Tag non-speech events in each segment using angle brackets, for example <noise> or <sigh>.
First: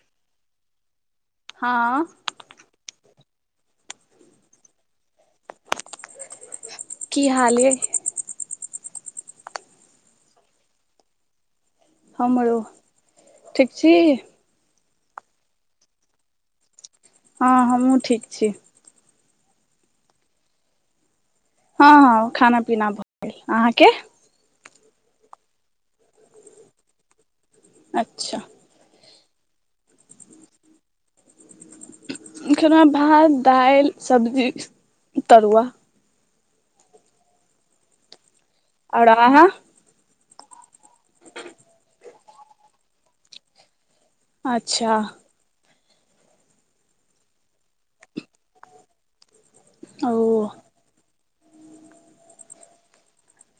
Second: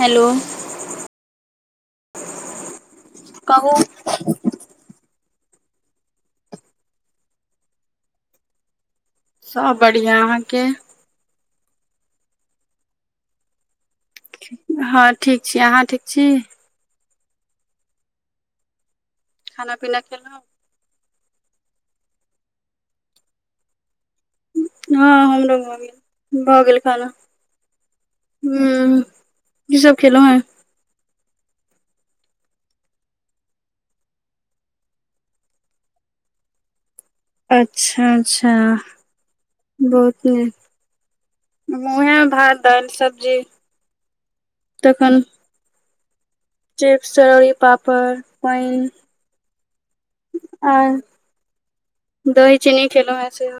Hello. हँ- कहु- की हाल यैय? सब बढ़िया अहाँके? हमरो। ठीक छी? <unintelligible> हँ ठीक छी। अहाँ ठीक छी? हँ हमँहूं ठीक छी। खाना पीना खेलौं? हँ हँ खाना पीना भऽ गेल। अहाँके? हँ हमरो भऽ गेल। भऽ गेल खाना। अच्छा। हुं- की सब खेलोंहै? खेलहुहें भात, दाइलि, सब्जी, तरुआ। अच्छा, अच्छा। आओर आहाँ? <unintelligible> ओहेए भात दाइल सब्जी। अच्छा। तखन चिप्स, चरौरी, पापड़, पैन ओ आर- दही चीनी खेलहुंहें सेहो।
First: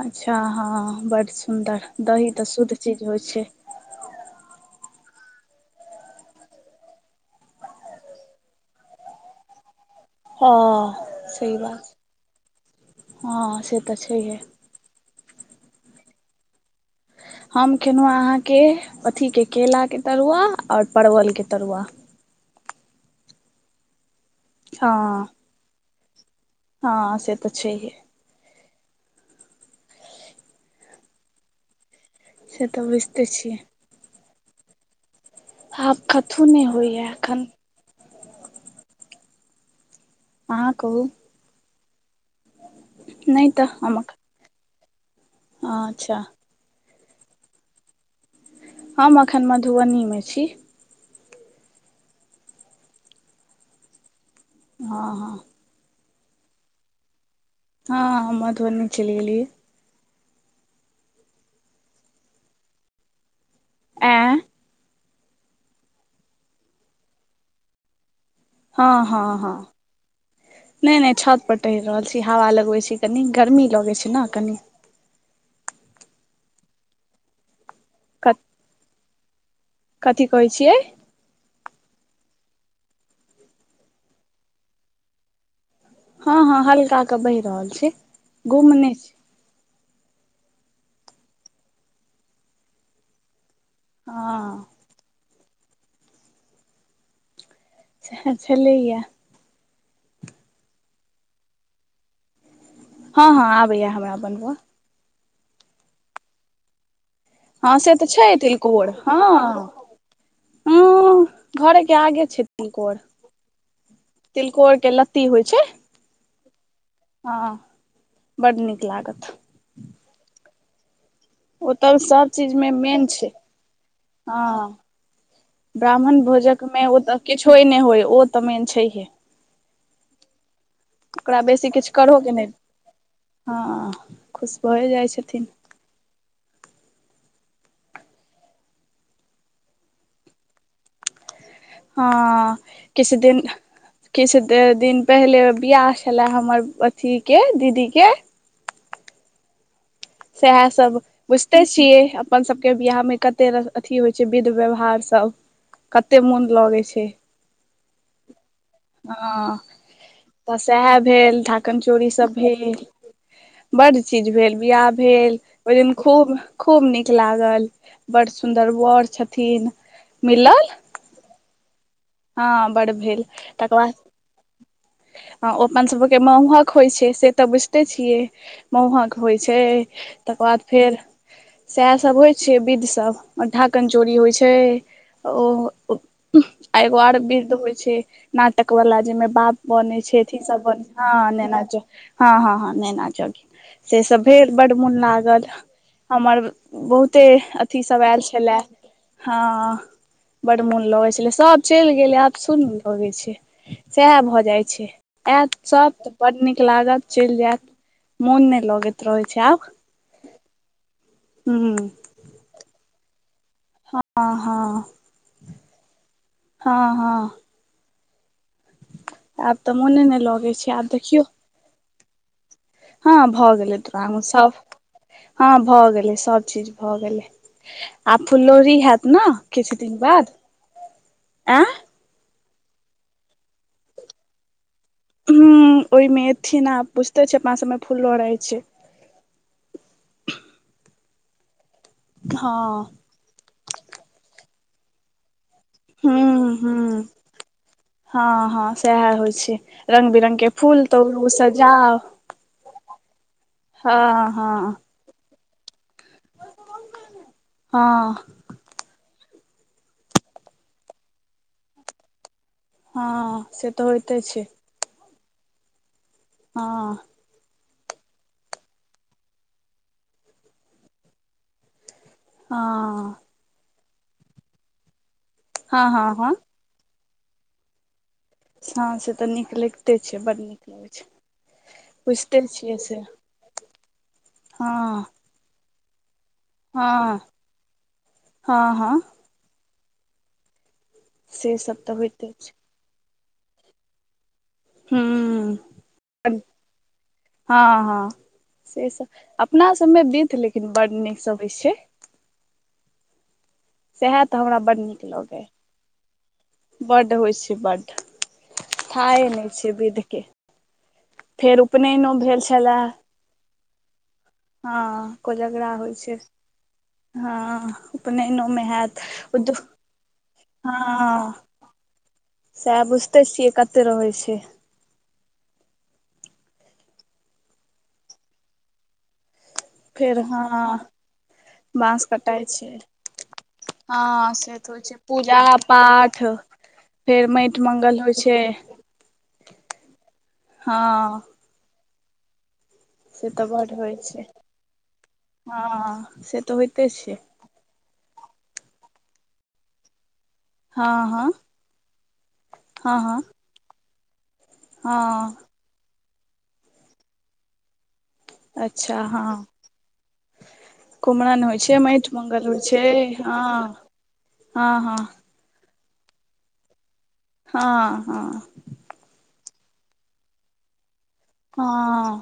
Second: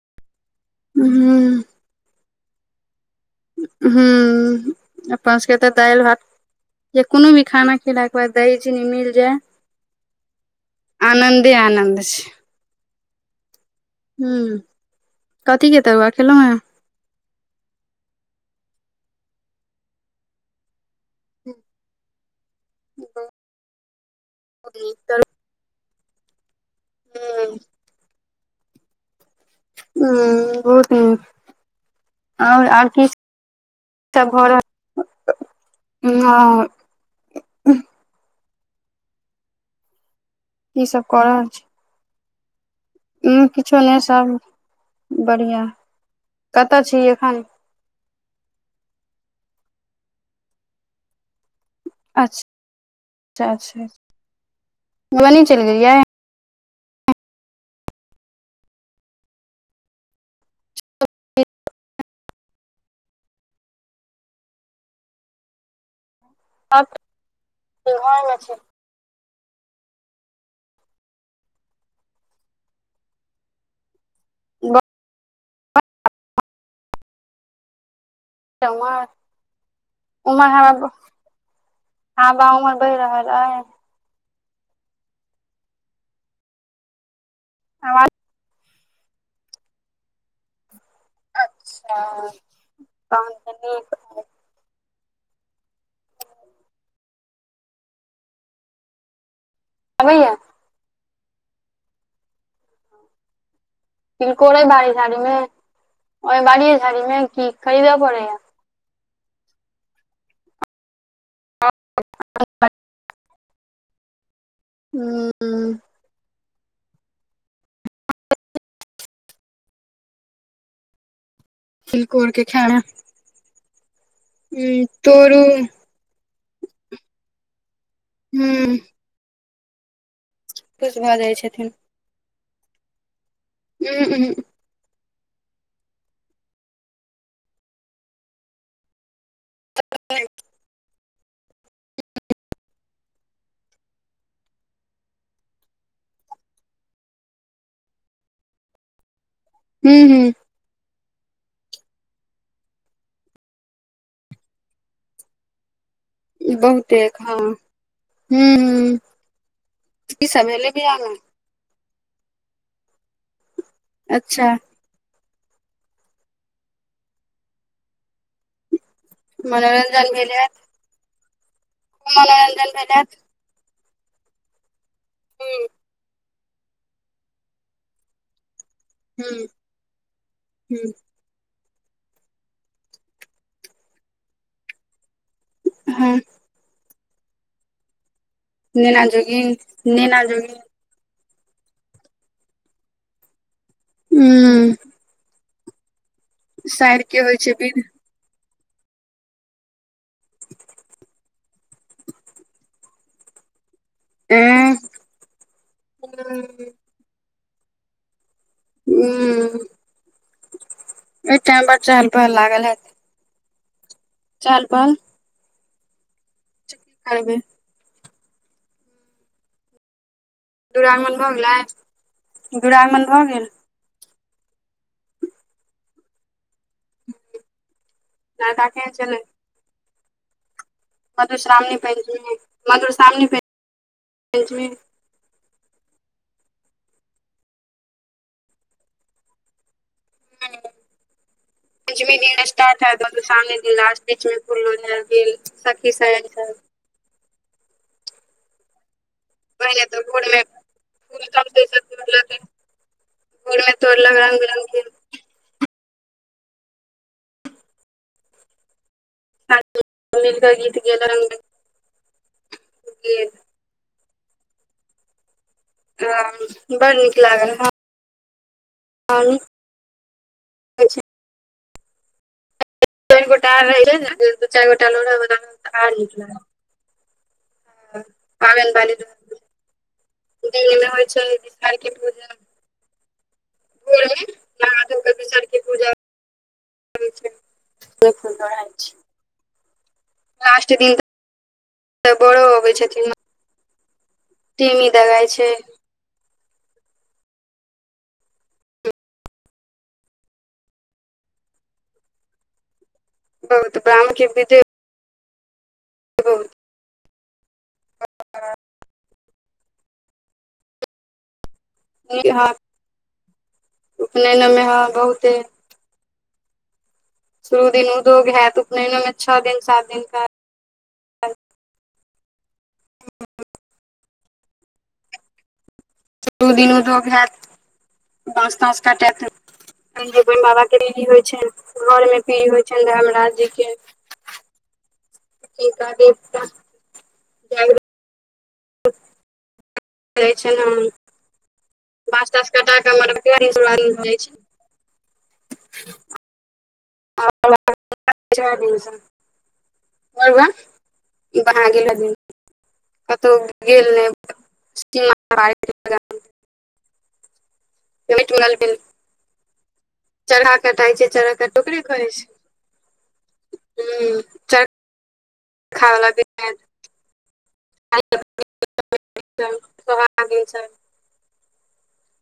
अच्छा हँ बड्ड ह सुन्दर, दही तऽ शुद्ध चीज होइ छै। हू पाँच कटा दाएल, भात या कोनो भी खाना खेला के बाद दही चीनी मिल जाय। ह आनन्दे आनन्द छै। हँ से तऽ छै है। ह कथी कतु खेलहु हं? हम केलहुँ अहाँके अथीके केलाक के तरुआ, आओर परवलके तरुआ। ह <inaudible> ओ <unintelligible> त हँ हँ से त ह छै है। ह बहुत नीक आओर से तऽ आर की बुझिते छियै <inaudible> सब भ रहल आब कथहु नहि हँ होइया एखन। अहाँ इ कहू सब कर रहल छी। उ नहि तऽ किछो हम नहि सब बढ़िया। अच्छा कतऽ छी एखन? हम अखन मधुबनी मे छी। अच्छा अच्छ <unintelligible> हँ हँ मधुबनी चलि गेलिये? हँ मधुबनी चलि गेलियै। आँई अब <unintelligible> छै हँ-हँ-हँ नहि-नहि छत पर टहिर रहल छी हवा लगबैत छी कनी गर्मी लगैत छै ने कनि। बाह <unintelligible> कत रउआ उमा हरा छियै हँ बा उमर बहि रहल अइ? हँ-हँ हल्का के बहि रहल छै आवाज गुम ने छी। अचछा पननी हँ अच्छा लैयए। आबैयए हँ-हँ आबैयेहब। तिलकोर एहि बाड़ी-झाड़ी मे, ओहि बाड़ी झाड़ी मे। की हँ से खरीदऽ तऽ पड़ैया छई तिलकोर हँ ह घरे के आगे छै तिलकोर, तिलकोर के लत्ती होइ छै। ह हँ बडड नीक लागत। ओ तब तिलकोर सब के चीज मे खाय मेन छै हँ। तोरू ब्राह्मण भोजक मे ओ तऽ किछो नहि होय ओ तऽ मेन हूं छैहे। खुश भऽ जाइ ओकरा बेसी छथिन किछु करहो कि नहि हँ हूं हूं खुश भए जाइ छथिन। त <unintelligible> हँ किछु दिन किछु दिन पहिले बिआह छलै हमर अथीके दीदीके हू-हू सएह सब बुझिते छियै अपन सभके बिवाहमे कते अथी होइ छै विध व्यवहार सब कत्ते मोन लऽगै बहुते छैह। हँ हूं हूं हॅंअ की सब तऽ भेलै सेएहे बियाह मे भेल। कमजोरी सब भेल बड्ड चीज अच्छा भेल बियाह भेल ओइ दिन खूब, खूब नीक लागल बड़ सुंदर बड़ छथीन मनोरंजन भेल हैत मिल्लल। हँ मनोरंजन बड़ हैत भेल तकर बाद ह ओ हूं अपन सभके महुहक होइ छै से तऽ बुझिते छियै। महुहक होइ हूं छै तकर बाद हूं फेर सेएहसब होइ छै बिध सब ढा़कन चोरी होइ छै ओ हँ आ एगो आर बिध होय छै नाटक बला नेना जइमे जोगिन बाप बनै छै नेना अथी जोगिन सब बनै हँ नैना जोगिन हँ हँ हँ नेैना जोगिन। से सब भेल बड्ड हूं मोन लागल। हमर साइर के बहुते होइ छै अथी विध सब आएल छलेए। हँह बड्ड मोन लगै छलय सब चैल गेलै आब सुन्न लगै छै। सेएहे भऽ जाय एं छै आएत सब तऽ बड नीक हूं लागत चैल जायत मोन नै लगैत रहै छै आब। ओइ टाइम बड ह चहलपहल लागल हेएत। आ हँअ। की हँ हँअ। करबै आब तऽ मोने नै लगै छै। आब दुरागमन देखियौ भऽ गेलइ? हँ भऽ गेलइ। सब हँ भऽ गेलै सभ चीज भऽ गेलैह। आब लड़का फुललोढ़ी केहन हेएत छलै ने किछ दिन बाद। आँ मधुश्रावणी पंचमी- मधुश्रावणी पंचमी हुँ ओहि मे एथिन आ बुझिते छियै अपना सब मे फूल लोड़हय छैय। पंचमी दिन हँ स्टार्ट हेएत मधुश्रावणी दिन लास्ट बीच मे फुललोरहय गेल। सखी सायन सब हुँ हुँ हॅं हॅं सेएहे होइ छैय। पहिले तऽ रंग भोर बिरङ्ग मे के फूल तोरू सजाउ। भोरमे हँ तोड़लक रंग बिरंग हॅंह। <unintelligible> गीत गेलनि। हॅंह से तऽ होइते छैय। हॅं हँ बड़ नीक लागल हॅं। हॅंअ। दू गोटा आर रहितै ने दू चारि गोटा लोरह बला रहल हँ आर हँ नीक हँ लागल। हाँ हॅं से तऽ नीक लगिते छइ बड नीक मे लगै छै होइ विषहर के पूजा बुझिते छी। छय भोर हाँ। <unintelligible> फुल लोरहाय हँ छै। हँ लास्ट दिन से सब तऽ होइते बड़ो छै अबै छथिन ने। छै हुँउं। हाँ हाँ से सब अपना सब मे बिध लेकिन बड नीक सब होइ छैय। बहुत ब्राह्मण सेएहे के तऽ हमरा विधि बड नीक लगै। <inaudible> बड्ड होइ छैय बड्ड। <unintelligible> थाहे नै छय विध के। फेर उपनयनो नीक भेल हत छलए। उपनयन मे ह हाँ, बहुते कोजगरा होइ छैय। शुरू दिन उदोग हैत उपनैनो में छओ दिन सात दिन का हाँ सएह बुझते छियै कते रहै छैय। शुरु दिन उदोग हएत, बाँस ताँस कटैत फेर <unintelligible> बाबा के हँ <unintelligible> होइ छैन बाँस घर में पीरी होइ छैन धर्मराज जी के। हाँ से तऽ होइ छै। पूजा हिनका -पाठ देवता फेर माइट जागृत मङ्गल होइ छैय। <unintelligible> हँ बाँछ तांस कटा क से मरवा <unintelligible> जाइ छैय। हाँ से तऽ होइते छैय। <unintelligible> जै दिन स, मरवा हँ हँ <unintelligible> कतौ गेल रहय। हं- पेट गल भेल अच्छा। हं चरखा कटाइ छै कुमरन चरखा होइ छैय ओकरे कहै मैइट छै मंगल होइ छैय हाँ- हूँ हाँ- हाँ- <unintelligible> हं -हं- <unintelligible> गेल छल। हं।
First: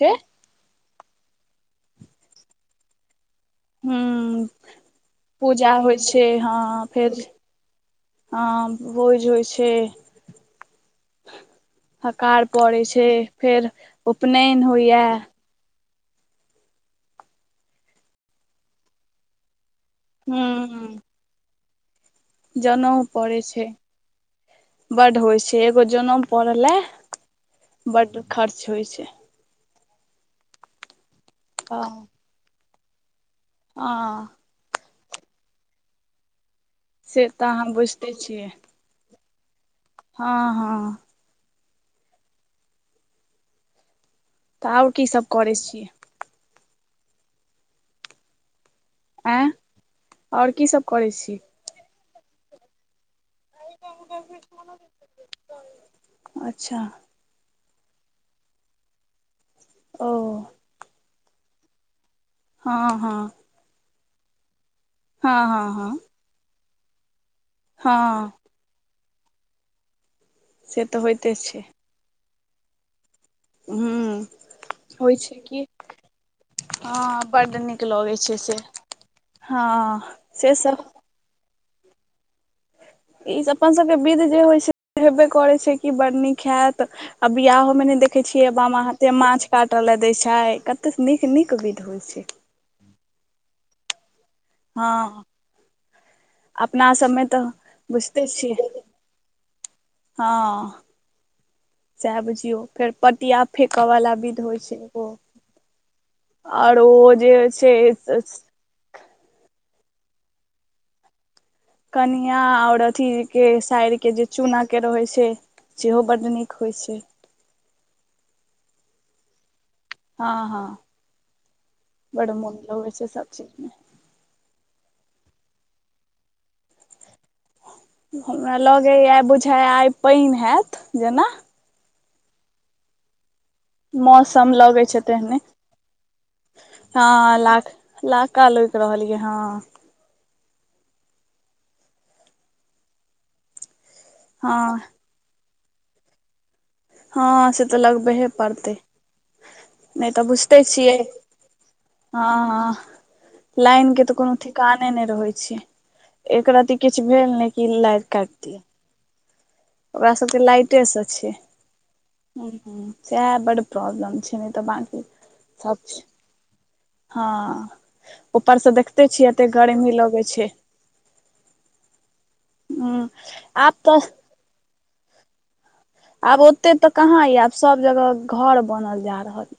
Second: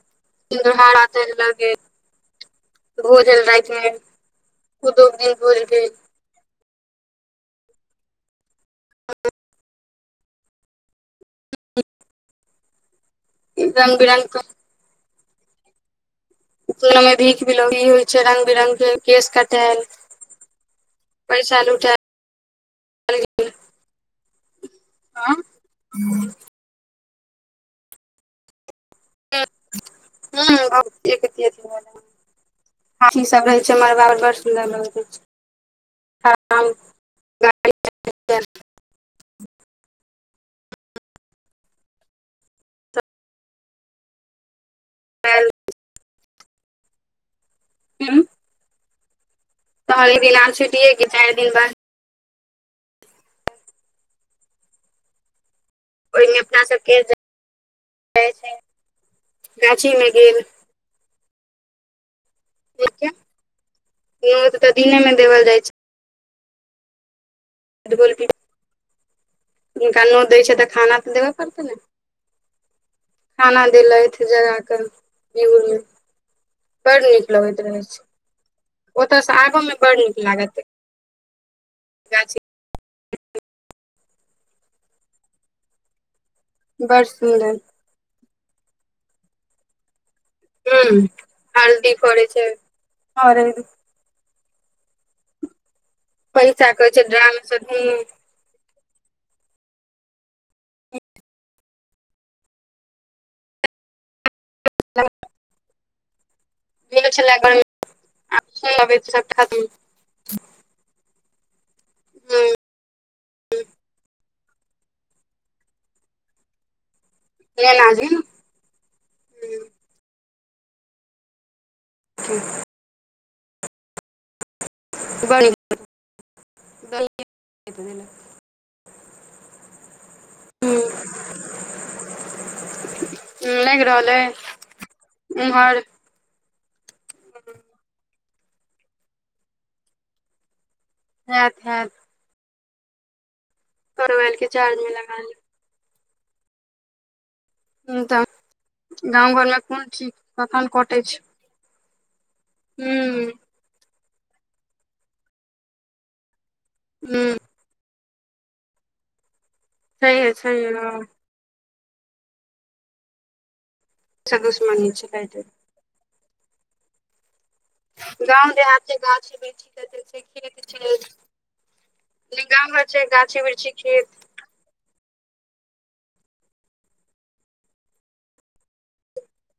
छै <unintelligible> हूँ- दू दिन भोज पूजा भेल होइ छैय। फे- हाँ -फेर, हाँ भोज होइ छैय, हकार पड़ैय छैय। फेर रंग बिरंग के उपनैन होइया। नोंनो में भीख विलोरी होइ छैय। रंग बिरंग के केश कटैल। हूँ- पइसा लुटैए- जनेउ पड़ै छै। बड्ड हँ, होइ छै, एगो जनेम पड़ऽ लए। बड्ड खर्च होइ छै। <unintelligible> हं- हाथी सब रहै छै, मड़बाप बड्ड सुन्दर लगैत रहै छय। से तऽ अहाँ बुझिते छियै। हँ- हँ- तऽ आओर की सभ चलायल। करै छियै? <unintelligible> एँ तहन एक दिन -आओर आम की सभ छुटिये गेल करै चारि छी? दिन बाद <unintelligible> ओय मे अपना अच्छा सबके जा <unintelligible> जाइ छै ओ गाछीमे गेल। हँ -हँ- न्योत तऽ दिने मे देवल हँ जाइ हँ छै। हँ हँ- जिनका नोत दै छै तऽ से खाना तऽ देबऽ होइते छै पड़तै ने- खाना ह्म देलथि जगा कऽ होइ छै कि बिहूर मे। बड़ हँ नीक बड्ड लगैत नीक रहैत छै लगै से ओतयसँ आबऽ मे बड़ हँ नीक लागत। सेसभ गाछी। ई अपन सबके विध जे होइ छै हेबे करै छै। की बड़ नीक हेत बड़ आ सुन्दर बियाहो में ने देखे छीयै बामा हाथे माछ काटऽ लेए देै छै। छै कतेक हूँ नीक नीक विध होइ छै। हरैद। हँ। पैसा अपना कहै छै सभमे ड्राम तऽ से ढूनू बुझिते छियै हँ। सएह बुझियौ फेर पटिया फेकऽ वाला विध होइ छै ओ। और गेल ओ जे छलै घर छै। <inaudible> कनिया हूँ आऔर अथी के साइर के जे चूनऽ के रहै छै। सेहो बड्ड नीक होइत छै। बिएना दिन। हँ हँ बड्ड मोन लगै छै सब चीज मे। बड नीक। <unintelligible> हमरा लगैया बुझाया आइ पइन हैत जेना। लागि रहल अइ मौसम लगे छै तेहने। उम्हर हँ लाख लाका लोकि रहल ये हँ। हैत हैत। तोहर मोबाइल के हँ चार्ज मे लगा ले हँ से तऽ लगबेहे पड़तै गाँव घर मे कोन ठीक नहि तऽ बुझिते कखन छियै। कटै छै हँ हँ। हूं लाइन के तऽ कोनो ठिकाने नहि रहै छै एकरति किछु हूं भेल ने। कि लाइट काटि दियैय। ओकरा छैहे सबके छैहे लाइटे हँ स छै हूँ सएह बड प प्रॉब्लम छै से नहि तऽ दुश्मनी बाकी छै काइटे सब छै हँ। गाँव ऊपरसँ देहात छै देखते छियै गाछी एते वृक्षी गर्मी कते लगै छै। खेत जे गाम घर ह छै गाछी वृक्षी आब पस खेत आब ओते तऽ कहा य आब सब जगह घर बनल जा रहल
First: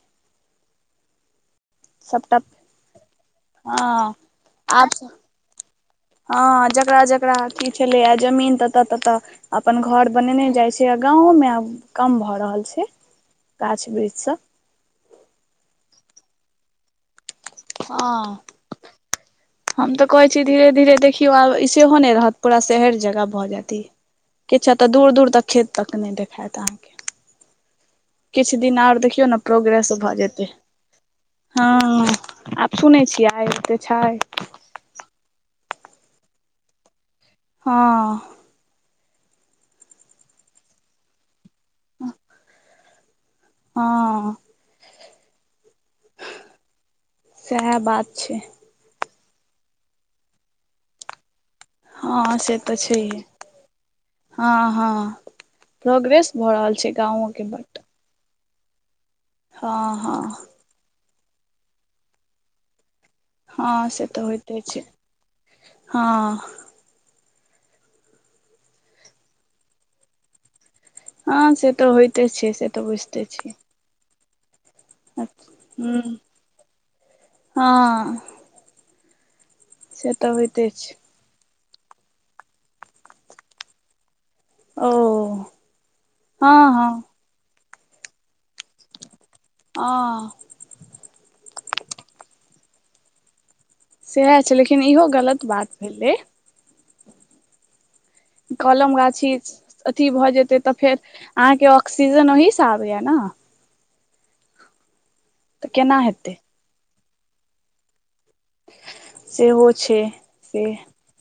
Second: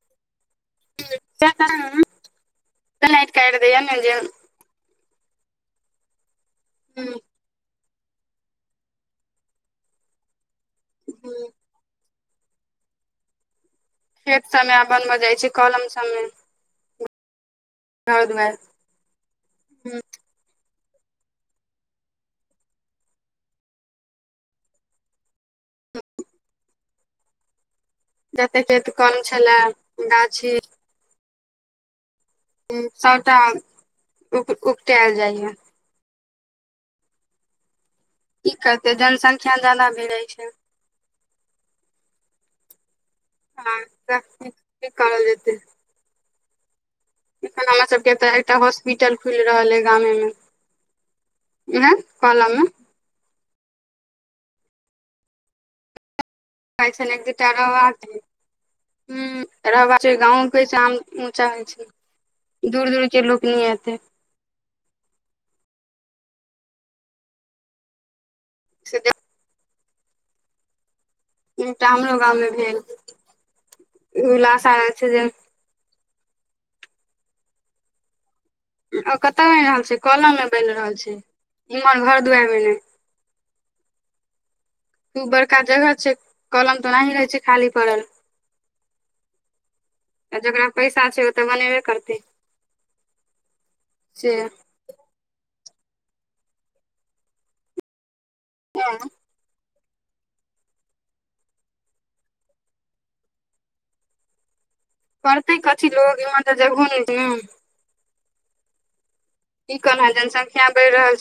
<unintelligible> सबटा लाइट काइट दैये ने हँ जे आब हँ जकरा हूं जेकरा की अथी छले या जमीन तत ततऽ अपन घर बनेने जाइ छै। गांवों में हूं आब कम भऽ रहल छै गाछ वृक्ष। खेत सब मे आ बनब जाइ छै कलम सब मे। हँ दुआरि हम हूं तऽ कह धीरे धीरे देखियौ आब ई सेहो नहि रहत पूरा शहर जेका भऽ जैत इ। किछा तऽ दूर दूर तक खेत तक नहि देखायत अहाँके। किछु जते दिन खेत आर कम देखियौ ने छले प्रोग्रेस भऽ जेतै गाछी हँ। आब सुनै छियै एते छै। उपटाल जाइया। हँ। की करते जनसंख्या ज्यादा भेल जाय छै। हं हँ <unintelligible> की करल जेतै। एखन सएह हमरा बात सबके छै तऽ एकटा हॉस्पिटल खुलि रहल ऐ गामे मे उहे हँ कलम से मे तऽ छैहे हँ हँ। प्रोग्रेस भऽ रहल छै गाँवोके बड। हं हँ रहबा छै हँ गाँवोके चाम ऊँचा होइ छै दूर दूर के लोक नहि हँ एतै से तऽ होइतै छै हँ। से दे हँ से एकटा तऽ हमरो होइते गाँव मे छै से भेल तऽ बुझिते छियै। <unintelligible> अछ हूं हँ। ओ कतौ बनि रहल छै से तऽ कलम मे होइते बनि रहल छै इम्हर घर दुआरि में नहि। ओ खूब बड़का जगह छै हँ कलम तऽ हँ ओनाहि रहै छै खाली पड़ल हँ आ जकरा पैसा छै ओ तऽ बनेबे करतै। से सएह छै लेकिन इहो गलत बात भेलै। कलम हँ, गाछी अथी भऽ जेतै तऽ फेर अहाँके ऑक्सीजन ओहिस आबैया न। करतै तऽ कथी केना लोग हेतै इमहर तऽ जगहो नै छै। सेहो की छै कम हैत जनसंख्या से बढ़ि रहल